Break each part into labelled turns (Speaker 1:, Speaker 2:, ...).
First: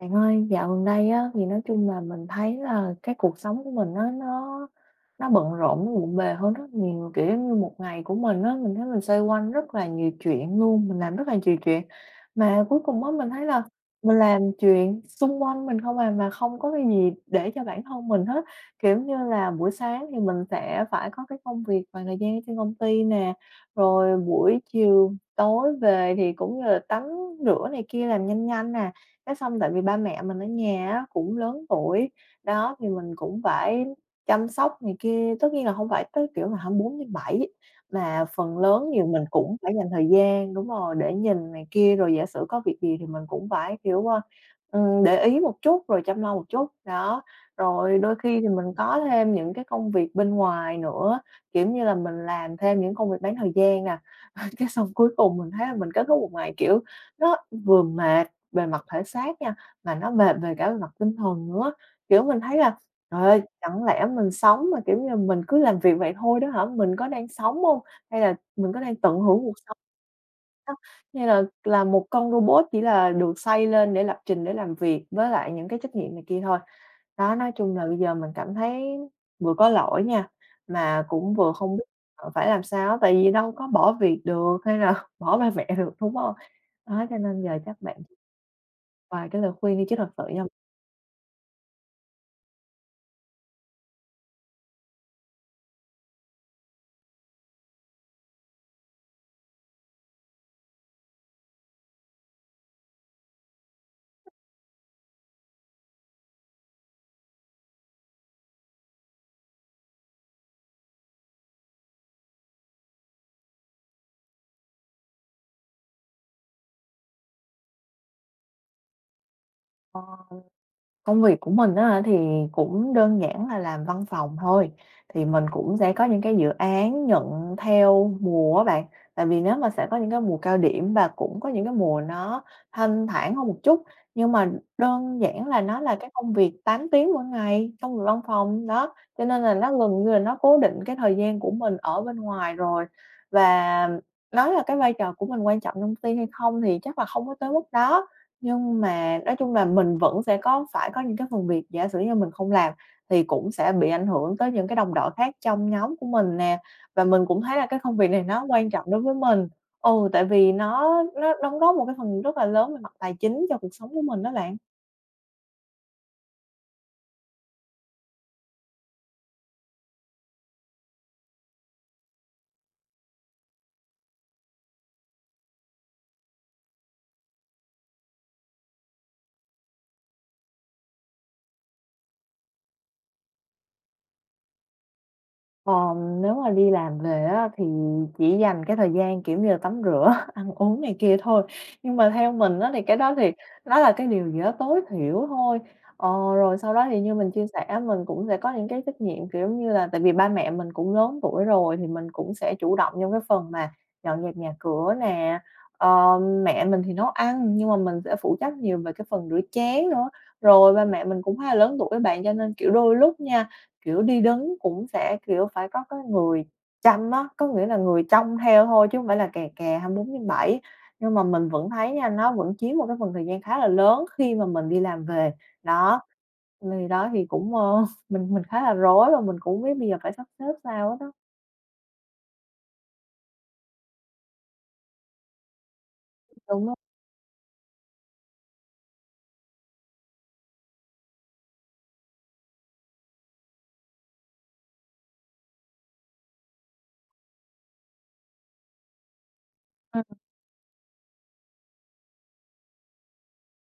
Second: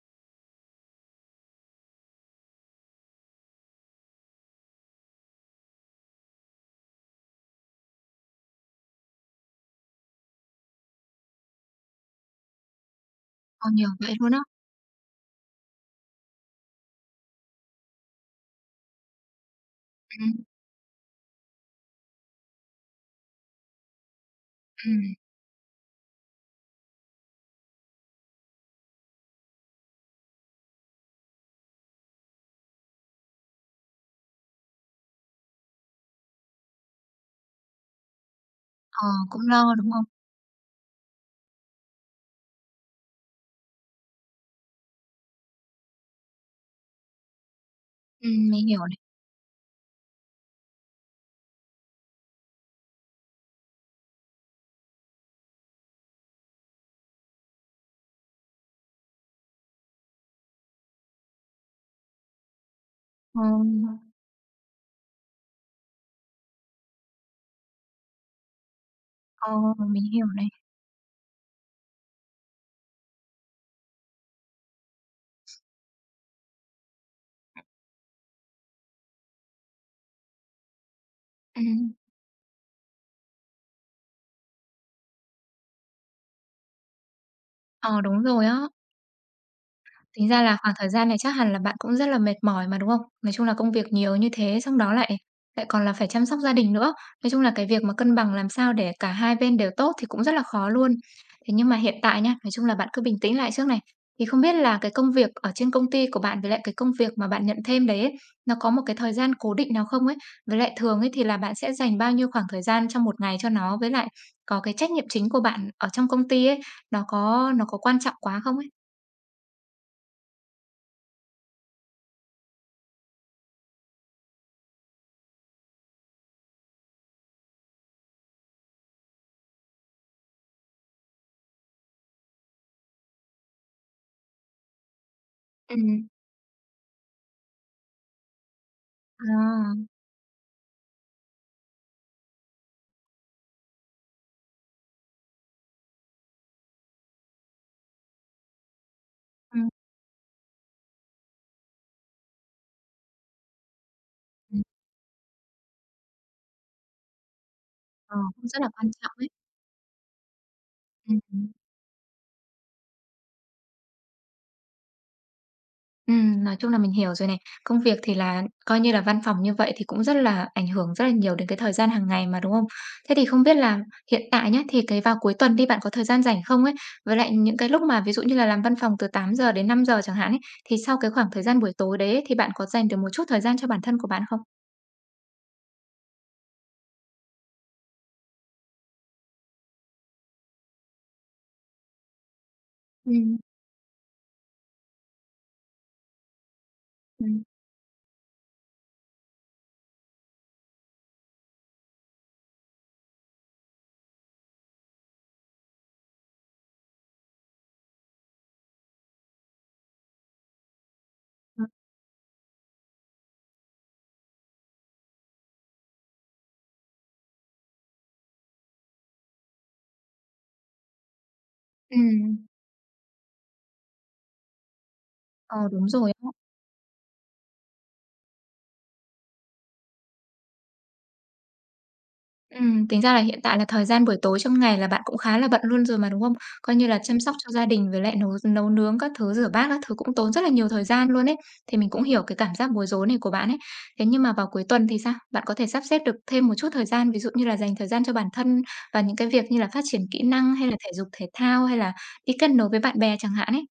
Speaker 1: Bạn ơi, dạo gần đây á, thì nói chung là mình thấy là cái cuộc sống của mình nó bận rộn, nó bộn bề hơn rất nhiều, kiểu như, một ngày của mình á, mình thấy mình xoay quanh rất là nhiều chuyện luôn, mình làm rất là nhiều chuyện. Mà cuối cùng á, mình thấy là
Speaker 2: Ờ, nhiều vậy
Speaker 1: mình
Speaker 2: luôn á.
Speaker 1: làm chuyện xung quanh mình không à, mà không có cái gì để cho bản thân mình hết. Kiểu như là, buổi sáng thì mình
Speaker 2: Ừm,
Speaker 1: sẽ phải có cái công việc và thời gian ở trên công ty nè, rồi buổi chiều
Speaker 2: ừm,
Speaker 1: tối về thì cũng như là tắm rửa này kia làm nhanh nhanh nè, cái xong tại vì ba mẹ mình ở nhà á cũng lớn tuổi, đó, thì mình cũng phải chăm sóc này kia, tất nhiên là hông phải tới, kiểu là, 24 bảy, mà phần lớn nhiều
Speaker 2: ờ,
Speaker 1: mình
Speaker 2: cũng
Speaker 1: cũng phải
Speaker 2: lo,
Speaker 1: dành
Speaker 2: đúng không?
Speaker 1: thời gian đúng rồi, để nhìn này kia, rồi giả sử có việc gì thì mình cũng phải, kiểu, ơ, để ý một chút, rồi chăm lo một chút, đó. Rồi đôi khi thì
Speaker 2: Mình
Speaker 1: mình
Speaker 2: hiểu này.
Speaker 1: có thêm những cái công việc bên ngoài nữa, kiểu như là, mình làm thêm những công việc bán thời gian nè, cái xong cuối cùng mình thấy là mình kết thúc một ngày, kiểu, nó vừa mệt về mặt thể xác nha, mà nó về về cả về mặt tinh thần nữa. Kiểu, mình thấy là: "Trời
Speaker 2: Ờ,
Speaker 1: ơi, chẳng lẽ mình sống mà, kiểu như, mình cứ làm việc vậy thôi đó hả? Mình có đang sống không? Hay là mình có đang tận hưởng cuộc
Speaker 2: ờ,
Speaker 1: sống?
Speaker 2: mình hiểu này.
Speaker 1: Đó, hay là một con robot chỉ là được xây lên để lập trình, để làm việc với lại những cái trách nhiệm này kia thôi." Đó, nói chung là bây giờ mình cảm thấy vừa có lỗi nha, mà cũng vừa không biết,
Speaker 2: Ừm,
Speaker 1: ờ, phải làm sao tại vì đâu có bỏ việc được hay là bỏ ba mẹ được, đúng không? Đó, cho nên giờ chắc
Speaker 2: ờ,
Speaker 1: bạn
Speaker 2: đúng rồi á.
Speaker 1: vài cái lời khuyên đi chứ thật sự
Speaker 2: Tính
Speaker 1: nha.
Speaker 2: ra là khoảng thời gian này chắc hẳn là bạn cũng rất là mệt mỏi mà, đúng không? Nói chung là công việc nhiều như thế, xong đó lại lại còn là phải chăm sóc gia đình nữa. Nói chung là cái việc mà cân bằng làm sao để cả hai bên đều tốt thì cũng rất là khó luôn. Thế nhưng mà hiện tại nha, nói chung là bạn cứ bình tĩnh lại trước này. Thì không biết là cái công việc ở trên công ty của bạn với lại cái công việc mà bạn nhận thêm đấy ấy, nó có một cái thời gian cố định nào không ấy? Với lại thường ấy thì là bạn sẽ dành bao nhiêu khoảng thời gian trong một ngày cho nó với lại có cái trách nhiệm chính của bạn ở trong công ty ấy, nó có quan trọng quá không ấy?
Speaker 1: Ờ, công việc của mình á thì cũng đơn giản là làm văn phòng thôi, thì mình cũng sẽ có những cái dự án nhận theo mùa á bạn. Tại vì nếu mà sẽ có những cái mùa cao điểm và cũng có những cái mùa nó thanh thản hơn một chút, nhưng mà đơn giản là nó là
Speaker 2: Ừm.
Speaker 1: cái công việc 8 tiếng mỗi ngày, trong việc văn phòng, đó, cho nên là
Speaker 2: À.
Speaker 1: nó gần như là nó cố định cái thời gian của mình ở bên ngoài rồi. Và nói là cái vai trò của mình quan trọng trong công ty hay không thì chắc là không có tới mức đó. Nhưng mà nói chung là
Speaker 2: Ừm,
Speaker 1: mình vẫn sẽ có phải có những cái phần việc giả sử như mình không làm thì cũng sẽ bị ảnh hưởng tới
Speaker 2: ừm,
Speaker 1: những cái đồng đội khác trong nhóm của mình nè, và mình cũng thấy là cái công việc
Speaker 2: ờ,
Speaker 1: này nó
Speaker 2: cũng rất là
Speaker 1: quan trọng
Speaker 2: quan
Speaker 1: đối
Speaker 2: trọng
Speaker 1: với
Speaker 2: ấy.
Speaker 1: mình. Ừ, tại vì nó nó
Speaker 2: Hứm.
Speaker 1: đóng góp một cái phần rất là lớn về mặt tài chính cho cuộc sống của mình đó bạn.
Speaker 2: Nói chung là mình hiểu rồi này. Công việc thì là coi như là văn phòng như vậy thì cũng rất là ảnh hưởng rất là nhiều đến cái thời gian hàng ngày mà, đúng không? Thế thì không biết là hiện tại nhá, thì cái vào cuối tuần đi, bạn có thời gian rảnh không ấy? Với lại những cái lúc mà ví dụ như là làm văn phòng từ 8 giờ đến 5 giờ chẳng hạn ấy, thì sau cái khoảng thời gian buổi tối đấy ấy, thì bạn có dành được một chút thời gian cho bản thân của bạn không?
Speaker 1: Ờ, nếu mà đi làm về á thì chỉ dành cái thời gian, kiểu như là, tắm rửa, ăn uống này kia thôi. Nhưng mà theo mình á thì cái đó thì
Speaker 2: Ừm,
Speaker 1: nó là cái điều gì đó tối thiểu thôi. Ờ, rồi sau đó thì như mình
Speaker 2: ừm,
Speaker 1: chia sẻ mình cũng sẽ có những cái trách nhiệm, kiểu như là, tại vì ba mẹ mình cũng lớn tuổi rồi thì mình cũng sẽ chủ động trong cái phần mà dọn dẹp nhà cửa nè. Ờ, mẹ mình thì nấu ăn nhưng mà mình sẽ phụ trách nhiều về cái phần rửa chén nữa. Rồi ba mẹ mình cũng khá là
Speaker 2: ừm.
Speaker 1: lớn tuổi á bạn, cho nên, kiểu, đôi lúc nha, kiểu, đi đứng cũng sẽ, kiểu, phải có cái người chăm á, có nghĩa là người trông theo thôi chứ không phải là kè kè 24 bảy. Nhưng mà mình vẫn thấy nha, nó
Speaker 2: Ừm,
Speaker 1: vẫn chiếm một cái phần thời gian khá là lớn khi mà mình đi làm về.
Speaker 2: ờ, đúng
Speaker 1: Đó,
Speaker 2: rồi.
Speaker 1: đó thì cũng, ơ, mình khá là rối và mình cũng hông biết bây giờ phải sắp xếp sao hết á.
Speaker 2: Tính ra là hiện tại là thời gian buổi tối trong ngày là bạn cũng khá là bận luôn rồi mà, đúng không?
Speaker 1: Đúng rồi.
Speaker 2: Coi như là chăm sóc cho gia đình với lại nấu nấu nướng các thứ, rửa bát các thứ cũng tốn rất là nhiều thời gian luôn ấy. Thì mình cũng hiểu cái cảm giác bối rối này của bạn ấy. Thế nhưng mà vào cuối tuần thì sao? Bạn có thể sắp xếp được thêm một chút thời gian, ví dụ như là dành thời gian cho bản thân và những cái việc như là phát triển kỹ năng hay là thể dục thể thao hay là đi kết nối với bạn bè chẳng hạn ấy.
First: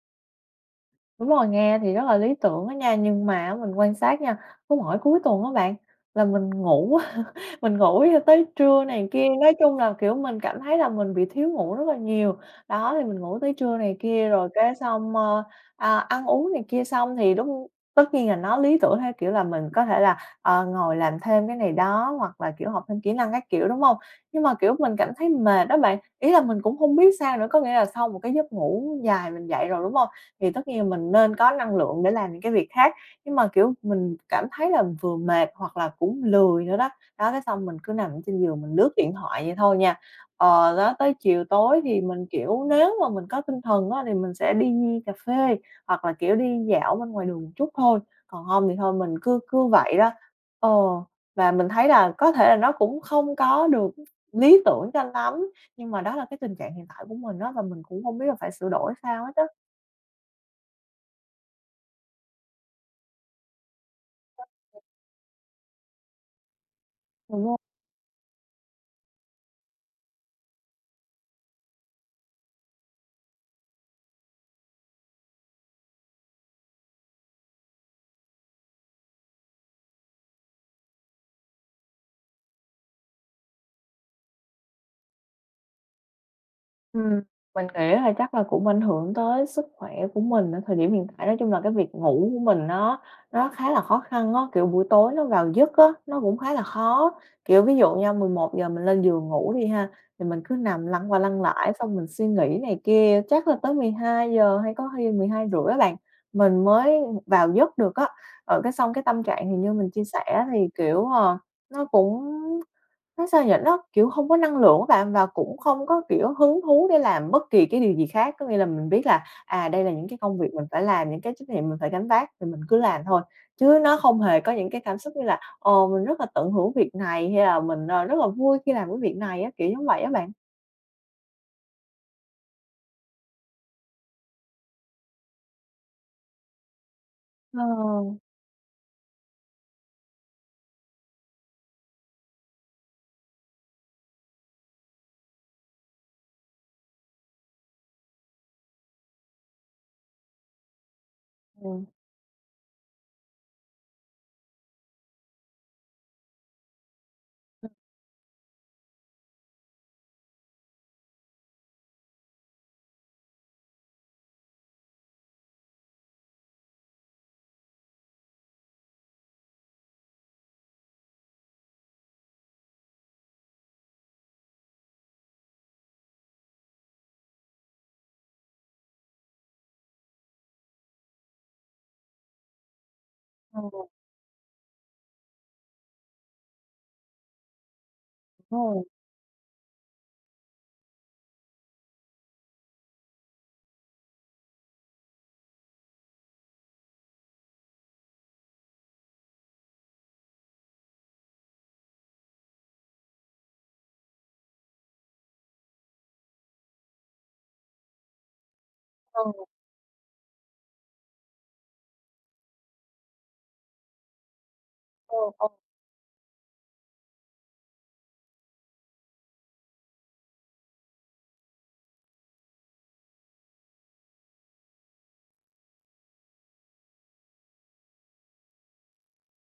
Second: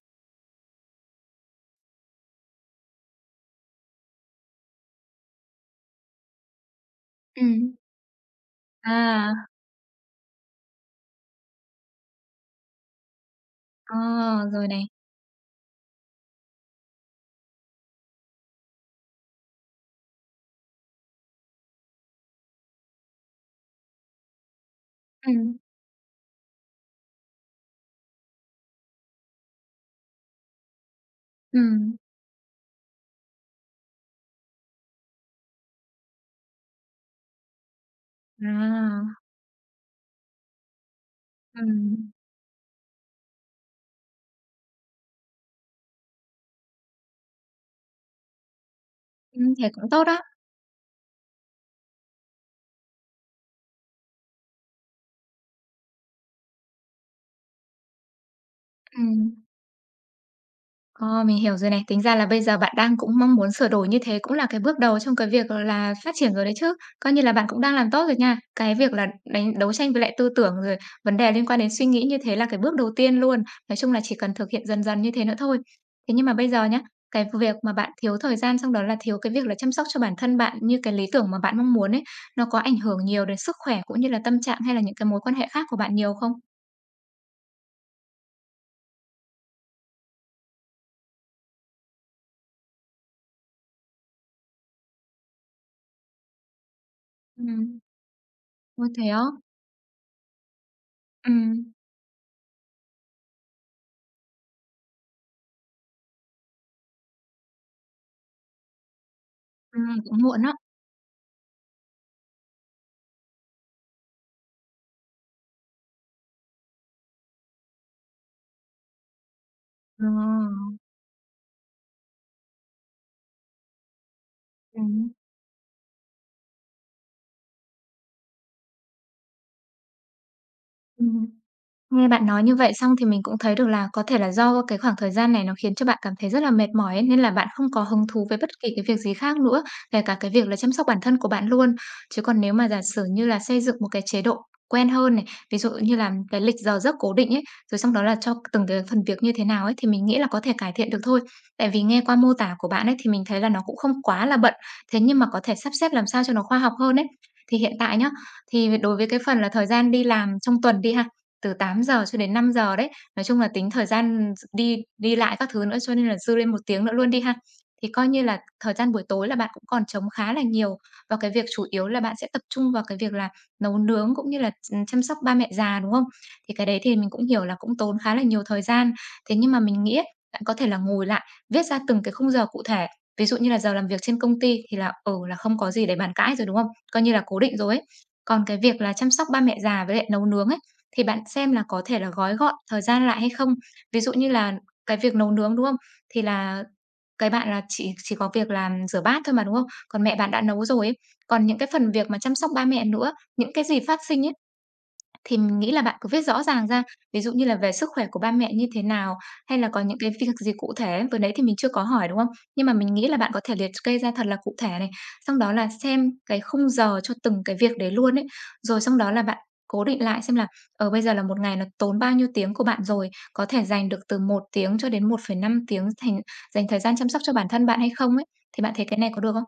Speaker 1: Đúng rồi, nghe thì rất là lý tưởng á nha, nhưng mà á mình quan sát nha, có mỗi cuối tuần á bạn là mình ngủ,
Speaker 2: Ừm.
Speaker 1: mình ngủ cho tới trưa này kia,
Speaker 2: À,
Speaker 1: nói chung là, kiểu, mình cảm thấy là mình bị thiếu ngủ rất là nhiều. Đó, thì mình ngủ tới trưa này
Speaker 2: ờ,
Speaker 1: kia rồi
Speaker 2: rồi
Speaker 1: cái
Speaker 2: này.
Speaker 1: xong, ơ, à, ăn uống này kia xong thì đúng, tất nhiên là nó lý tưởng theo kiểu là mình có thể là, ờ, ngồi làm thêm cái này đó hoặc là, kiểu, học thêm kỹ năng các kiểu, đúng không? Nhưng mà, kiểu, mình cảm thấy
Speaker 2: Ừm,
Speaker 1: mệt đó bạn, ý là mình cũng không biết sao nữa, có nghĩa là sau một cái giấc ngủ dài mình dậy rồi, đúng không, thì tất nhiên mình nên có năng
Speaker 2: ừm,
Speaker 1: lượng để làm những cái việc khác, nhưng mà, kiểu, mình cảm thấy là vừa mệt hoặc là cũng lười nữa đó. Đó, cái xong mình cứ nằm ở trên giường mình lướt điện
Speaker 2: à,
Speaker 1: thoại vậy thôi nha. Ờ, đó, tới chiều tối thì
Speaker 2: ừm,
Speaker 1: mình, kiểu, nếu mà mình có tinh thần á thì mình sẽ đi cà phê hoặc là, kiểu, đi dạo bên ngoài đường một chút thôi, còn hông thì thôi mình cứ
Speaker 2: ừm,
Speaker 1: cứ
Speaker 2: thế cũng
Speaker 1: vậy
Speaker 2: tốt
Speaker 1: đó.
Speaker 2: đó.
Speaker 1: Ờ, và mình thấy là có thể là nó cũng không có được lý tưởng cho lắm, nhưng mà đó là cái tình trạng hiện tại của mình đó và mình cũng không biết là phải sửa đổi sao hết
Speaker 2: Ừm.
Speaker 1: á.
Speaker 2: Ờ, mình hiểu rồi này. Tính ra là bây giờ bạn đang cũng mong muốn sửa đổi như thế cũng là cái bước đầu trong cái việc, là, phát triển rồi đấy chứ. Coi như là bạn
Speaker 1: Ừm.
Speaker 2: cũng đang làm tốt rồi nha. Cái việc là đấu tranh với lại tư tưởng, rồi vấn đề liên quan đến suy nghĩ như thế là cái bước đầu tiên luôn. Nói chung là chỉ cần thực hiện dần dần như thế nữa thôi. Thế nhưng mà bây giờ nhá, cái việc mà bạn thiếu thời gian, xong đó là thiếu cái việc là chăm sóc cho bản thân bạn như cái lý tưởng mà bạn mong muốn ấy, nó có ảnh hưởng nhiều đến sức khỏe cũng như là tâm trạng hay là những cái mối quan hệ khác của bạn nhiều không?
Speaker 1: Ừm, mình nghĩ là chắc là cũng ảnh hưởng tới sức khỏe của mình ở thời điểm hiện tại. Nói chung là cái việc ngủ của mình nó khá là khó khăn á, kiểu, buổi tối nó vào giấc á, nó cũng khá là khó. Kiểu, ví
Speaker 2: Ừm.
Speaker 1: dụ nha, 11 giờ mình
Speaker 2: Ôi,
Speaker 1: lên
Speaker 2: thế á?
Speaker 1: giường ngủ đi ha, thì mình cứ nằm lăn qua lăn lại
Speaker 2: Ừm,
Speaker 1: xong mình suy nghĩ này kia, chắc là tới 12 giờ hay có khi 12:30 á bạn, mình mới vào giấc được á. Ở cái xong cái tâm trạng thì như mình
Speaker 2: ừm,
Speaker 1: chia
Speaker 2: cũng muộn
Speaker 1: sẻ
Speaker 2: á.
Speaker 1: thì, kiểu, ờ, nó cũng nó sao nhỉ? Nó, kiểu, không có năng lượng á bạn, và cũng không có, kiểu, hứng thú để làm bất kỳ cái điều gì khác. Có nghĩa là mình biết là, à, đây là
Speaker 2: Ờ.
Speaker 1: những cái công việc mình phải làm, những cái trách nhiệm mình phải gánh vác thì mình cứ làm thôi, chứ nó không hề có những cái cảm xúc
Speaker 2: Ừm.
Speaker 1: như là, ờ, mình rất là tận hưởng việc này hay là mình, ờ, rất là vui khi làm cái việc này á, kiểu như vậy á bạn.
Speaker 2: Ừm, Nghe bạn nói như vậy xong thì mình cũng thấy được là có thể là do cái khoảng thời gian này nó khiến cho bạn cảm thấy rất là mệt mỏi ấy, nên là bạn
Speaker 1: Ờ.
Speaker 2: không có hứng thú với bất kỳ cái việc gì khác nữa, kể cả cái việc là chăm sóc bản thân của bạn luôn. Chứ còn nếu mà giả sử như là xây dựng một cái chế độ quen hơn này, ví dụ như là cái lịch giờ giấc cố định ấy, rồi xong đó là cho từng cái phần việc như thế nào ấy thì mình nghĩ là có thể cải thiện được thôi. Tại vì
Speaker 1: Ừm.
Speaker 2: nghe qua mô tả của bạn ấy thì mình thấy là nó cũng không quá là bận, thế nhưng mà có thể sắp xếp làm sao cho nó khoa học hơn ấy. Thì hiện tại nhá, thì đối với cái phần là thời gian đi làm trong tuần đi ha từ 8 giờ cho đến 5 giờ đấy. Nói chung là tính thời gian d đi đi lại các thứ nữa, cho nên là dư lên 1 tiếng nữa luôn đi ha. Thì coi như là thời gian buổi tối là bạn cũng còn trống khá là nhiều, và cái việc chủ yếu là bạn sẽ tập trung vào cái việc là nấu nướng cũng như là chăm sóc ba mẹ già, đúng không? Thì cái đấy thì mình cũng hiểu là cũng tốn khá là nhiều thời gian. Thế nhưng mà mình nghĩ ấy, bạn có thể là ngồi lại, viết ra từng cái khung giờ cụ thể. Ví dụ như là giờ
Speaker 1: Ừ.
Speaker 2: làm việc trên công ty thì là, ừ, là không có gì để bàn cãi rồi, đúng không? Coi như là cố định rồi ấy. Còn cái việc là chăm sóc ba mẹ già với lại nấu nướng ấy, thì bạn xem là có thể là gói gọn thời gian lại hay không? Ví dụ như là cái việc nấu nướng, đúng không? Thì là cái bạn là chỉ có việc là rửa bát thôi mà, đúng không? Còn mẹ bạn đã nấu rồi ấy. Còn những cái phần việc mà chăm sóc ba mẹ nữa, những cái gì phát sinh ấy thì mình nghĩ là bạn cứ viết rõ ràng ra, ví dụ như là về sức khỏe của ba mẹ như thế nào,
Speaker 1: Ừ,
Speaker 2: hay là có những cái việc gì cụ thể, vừa nãy thì mình chưa có hỏi, đúng không? Nhưng mà mình nghĩ là bạn có thể liệt kê ra thật là cụ thể này,
Speaker 1: ừ,
Speaker 2: xong
Speaker 1: ừ.
Speaker 2: đó là xem cái khung giờ cho từng cái việc đấy luôn ấy. Rồi xong đó là bạn cố định lại xem là, ở bây giờ là một ngày nó tốn bao nhiêu tiếng của bạn rồi, có thể dành được từ 1 tiếng cho đến 1,5 tiếng thành dành thời gian chăm sóc cho bản thân bạn hay không ấy. Thì bạn thấy cái này có được không?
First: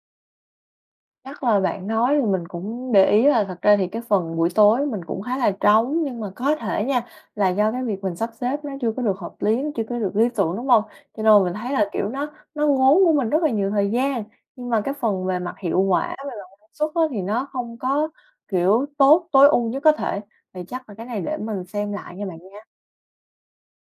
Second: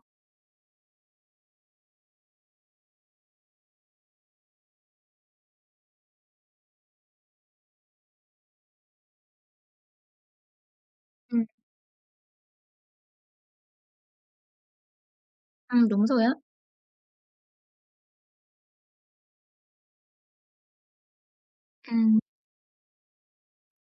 Speaker 1: Chắc là bạn nói thì mình cũng để ý là thật ra thì cái phần buổi tối mình cũng khá là trống, nhưng mà có thể nha, là do cái việc mình sắp xếp nó chưa có được hợp lý, nó chưa có được lý tưởng, đúng không? Cho nên
Speaker 2: Ừm.
Speaker 1: mình thấy là, kiểu, nó ngốn của mình rất là nhiều thời gian, nhưng mà cái phần về mặt hiệu
Speaker 2: Đúng
Speaker 1: quả,
Speaker 2: rồi
Speaker 1: về
Speaker 2: á.
Speaker 1: mặt năng suất á thì nó không có, kiểu, tốt tối ưu nhất có thể. Thì chắc là cái này để mình xem lại
Speaker 2: Ừm.
Speaker 1: nha bạn.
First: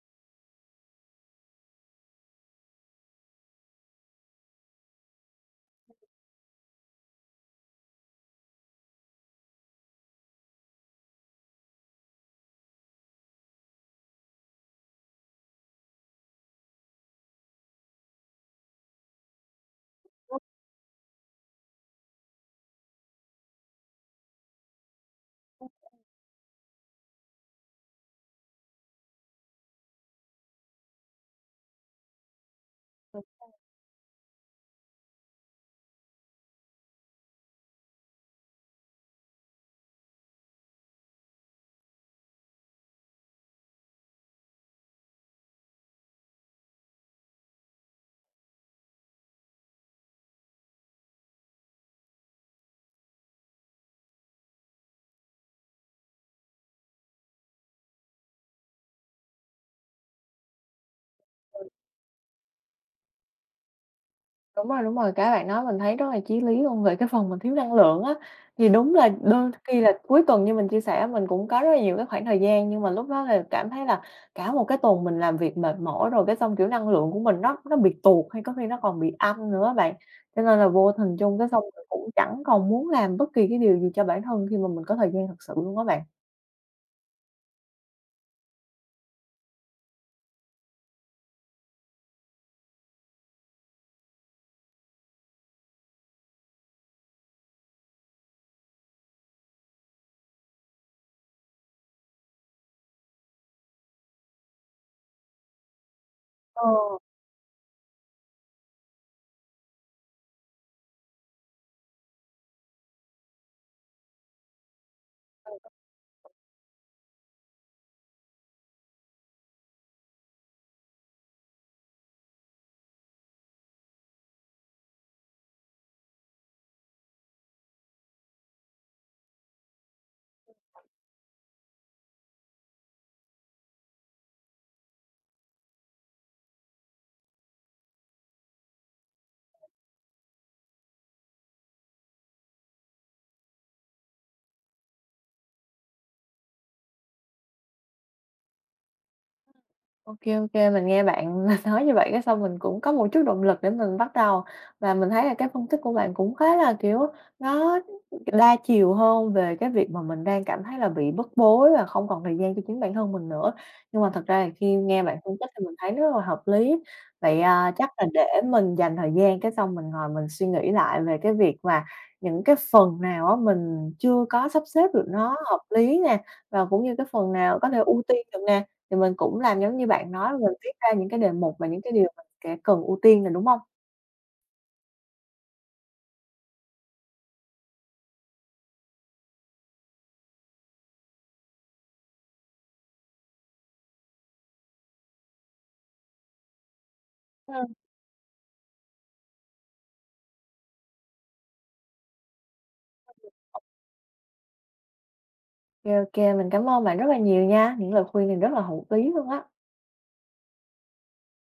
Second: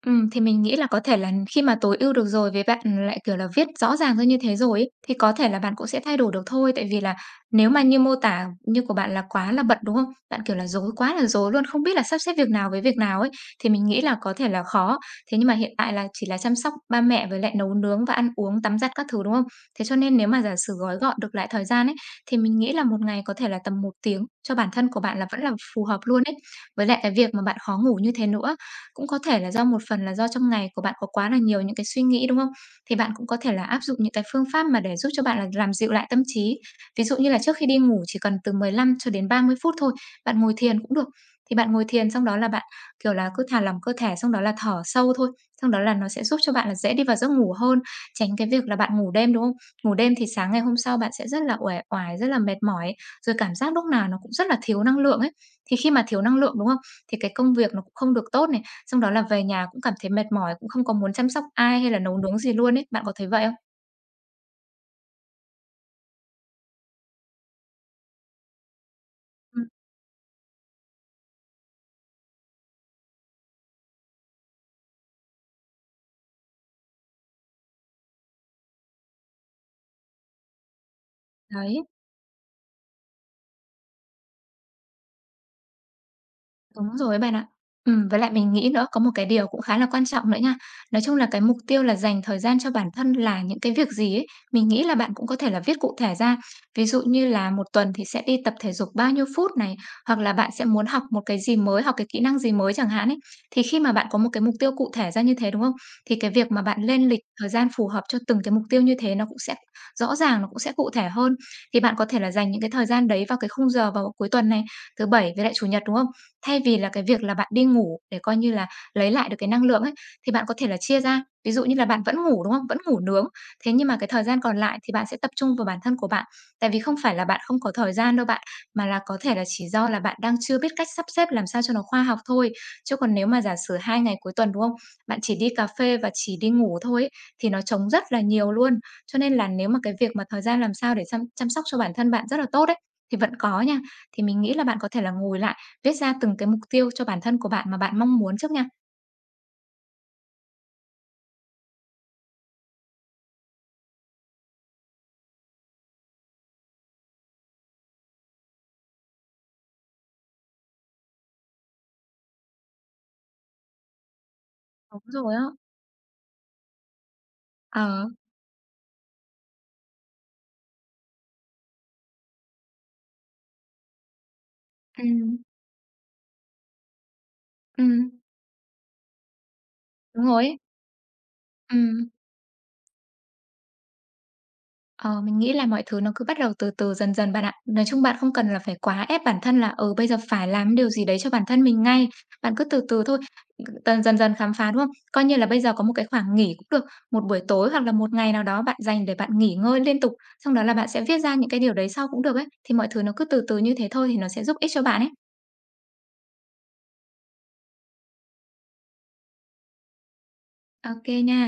Speaker 2: Thì mình nghĩ là có thể là khi mà tối ưu được rồi với bạn lại, kiểu là, viết rõ ràng ra như thế rồi ấy, thì có thể là bạn cũng sẽ thay đổi được thôi. Tại vì là nếu mà như mô tả như của bạn là quá là bận, đúng không? Bạn, kiểu là, rối quá là rối luôn, không biết là sắp xếp việc nào với việc nào ấy, thì mình nghĩ là có thể là khó. Thế nhưng mà hiện tại là chỉ là chăm sóc ba mẹ với lại nấu nướng và ăn uống, tắm giặt các thứ, đúng không? Thế cho nên nếu mà giả sử gói gọn được lại thời gian ấy, thì mình nghĩ là một ngày có thể là tầm 1 tiếng cho bản thân của bạn là vẫn là phù hợp luôn ấy. Với lại cái việc mà bạn khó ngủ như thế nữa cũng có thể là do một phần là do trong ngày của bạn có quá là nhiều những cái suy nghĩ, đúng không? Thì bạn cũng có thể là áp dụng những cái phương pháp mà để giúp cho bạn là làm dịu lại tâm trí. Ví dụ như là trước khi đi ngủ chỉ cần từ 15 cho đến 30 phút thôi, bạn ngồi thiền cũng được. Thì bạn ngồi thiền xong đó là bạn, kiểu là, cứ thả lỏng cơ thể, xong đó là thở sâu thôi, xong đó là nó sẽ giúp cho bạn là dễ đi vào giấc ngủ hơn, tránh cái việc là bạn ngủ đêm, đúng không? Ngủ đêm thì sáng ngày hôm sau bạn sẽ rất là uể oải, rất là mệt mỏi ấy, rồi cảm giác lúc nào nó cũng rất là thiếu năng lượng ấy. Thì khi mà thiếu năng lượng, đúng không? Thì cái công việc nó cũng không được tốt này, xong đó là về nhà cũng cảm thấy mệt mỏi, cũng không có muốn chăm sóc ai hay là nấu nướng gì luôn ấy. Bạn có thấy vậy không?
Speaker 1: Đúng rồi, cái bạn nói mình thấy rất là chí lý luôn, về cái phần mình thiếu năng lượng á, thì đúng là đôi
Speaker 2: Ừm.
Speaker 1: khi là cuối tuần như mình chia sẻ mình cũng có rất là nhiều cái khoảng thời gian, nhưng mà lúc đó là cảm thấy là cả một cái tuần mình làm việc mệt mỏi rồi, cái xong, kiểu, năng lượng của mình nó bị tụt hay có khi nó còn bị âm nữa á bạn. Cho nên là vô hình chung cái xong mình
Speaker 2: Đấy.
Speaker 1: cũng chẳng còn muốn làm bất kỳ cái điều gì cho bản thân khi mà mình có thời gian thật sự luôn á bạn.
Speaker 2: Đúng rồi ấy bạn ạ. Với lại mình nghĩ nữa, có một cái điều cũng khá là quan trọng nữa nha. Nói chung là cái mục tiêu là dành thời gian cho bản thân là những cái việc gì ấy, mình nghĩ là bạn cũng có thể là viết cụ thể ra. Ví dụ như là một tuần thì sẽ đi tập thể dục bao nhiêu phút này, hoặc là bạn sẽ muốn học một cái gì mới, học cái kỹ năng gì mới chẳng hạn ấy. Thì khi mà bạn có một cái mục tiêu cụ thể ra như thế, đúng không? Thì cái việc mà
Speaker 1: Ờ.
Speaker 2: bạn lên lịch thời gian phù hợp cho từng cái mục tiêu như thế nó cũng sẽ rõ ràng, nó cũng sẽ cụ thể hơn. Thì bạn có thể là dành những cái thời gian đấy vào cái khung giờ vào cuối tuần này, thứ Bảy với lại Chủ nhật, đúng không? Thay vì là cái việc là bạn đi ngủ để coi như là lấy lại được cái năng lượng ấy, thì bạn có thể là chia ra. Ví dụ như là bạn vẫn ngủ, đúng không? Vẫn ngủ nướng, thế nhưng mà cái thời gian còn lại thì bạn sẽ tập trung vào bản thân của bạn. Tại vì không phải là bạn không có thời gian đâu bạn, mà là có thể là chỉ do là bạn đang chưa biết cách sắp xếp làm sao cho nó khoa học thôi. Chứ còn nếu mà giả sử 2 ngày cuối tuần, đúng không? Bạn chỉ đi cà phê và chỉ đi ngủ thôi ấy, thì nó trống rất là nhiều luôn. Cho nên là nếu mà cái việc mà thời gian làm sao để chăm chăm sóc cho bản thân bạn rất là tốt ấy, thì vẫn có nha. Thì mình nghĩ là bạn có thể là ngồi lại, viết ra từng cái mục tiêu cho bản thân của bạn mà bạn mong muốn trước nha.
Speaker 1: Ok, ok, mình nghe bạn nói như vậy cái xong mình cũng có một chút động lực để mình bắt đầu. Và mình thấy là cái phân tích của bạn cũng khá là, kiểu, nó đa chiều hơn về cái việc mà mình đang cảm thấy là bị bức bối và không còn thời gian cho chính bản thân mình nữa. Nhưng mà thật ra là khi nghe
Speaker 2: Đúng
Speaker 1: bạn phân
Speaker 2: rồi á.
Speaker 1: tích thì mình thấy rất là hợp lý. Vậy, à, chắc là
Speaker 2: Ờ,
Speaker 1: để mình dành thời gian cái xong mình ngồi mình suy nghĩ lại về cái việc mà những cái phần nào á mình chưa có sắp xếp được nó
Speaker 2: ừm,
Speaker 1: hợp lý nè, và cũng như cái phần nào có thể ưu
Speaker 2: ừm,
Speaker 1: tiên được nè. Thì mình cũng làm giống như bạn
Speaker 2: đúng
Speaker 1: nói,
Speaker 2: rồi
Speaker 1: mình
Speaker 2: ấy.
Speaker 1: viết ra những cái đề mục và những cái điều
Speaker 2: Ừm,
Speaker 1: mình sẽ cần ưu tiên nè, đúng hông?
Speaker 2: ờ, mình nghĩ là mọi thứ nó cứ bắt đầu từ từ dần dần bạn ạ. Nói chung bạn không cần là phải quá ép bản thân là, ừ, bây giờ phải làm điều gì đấy cho bản thân mình ngay. Bạn cứ từ từ thôi, dần dần dần khám phá, đúng không? Coi như là bây giờ có một cái khoảng nghỉ cũng được, một buổi
Speaker 1: Ừm.
Speaker 2: tối hoặc là một ngày nào đó bạn dành để bạn nghỉ ngơi liên tục, xong đó là bạn sẽ viết ra những cái điều đấy sau cũng được ấy. Thì mọi thứ nó cứ từ từ như thế thôi thì nó sẽ giúp ích cho bạn ấy.
Speaker 1: Ô kê, mình cảm ơn bạn rất là nhiều nha, những lời khuyên này rất là hữu ý luôn á.
Speaker 2: Ok nha.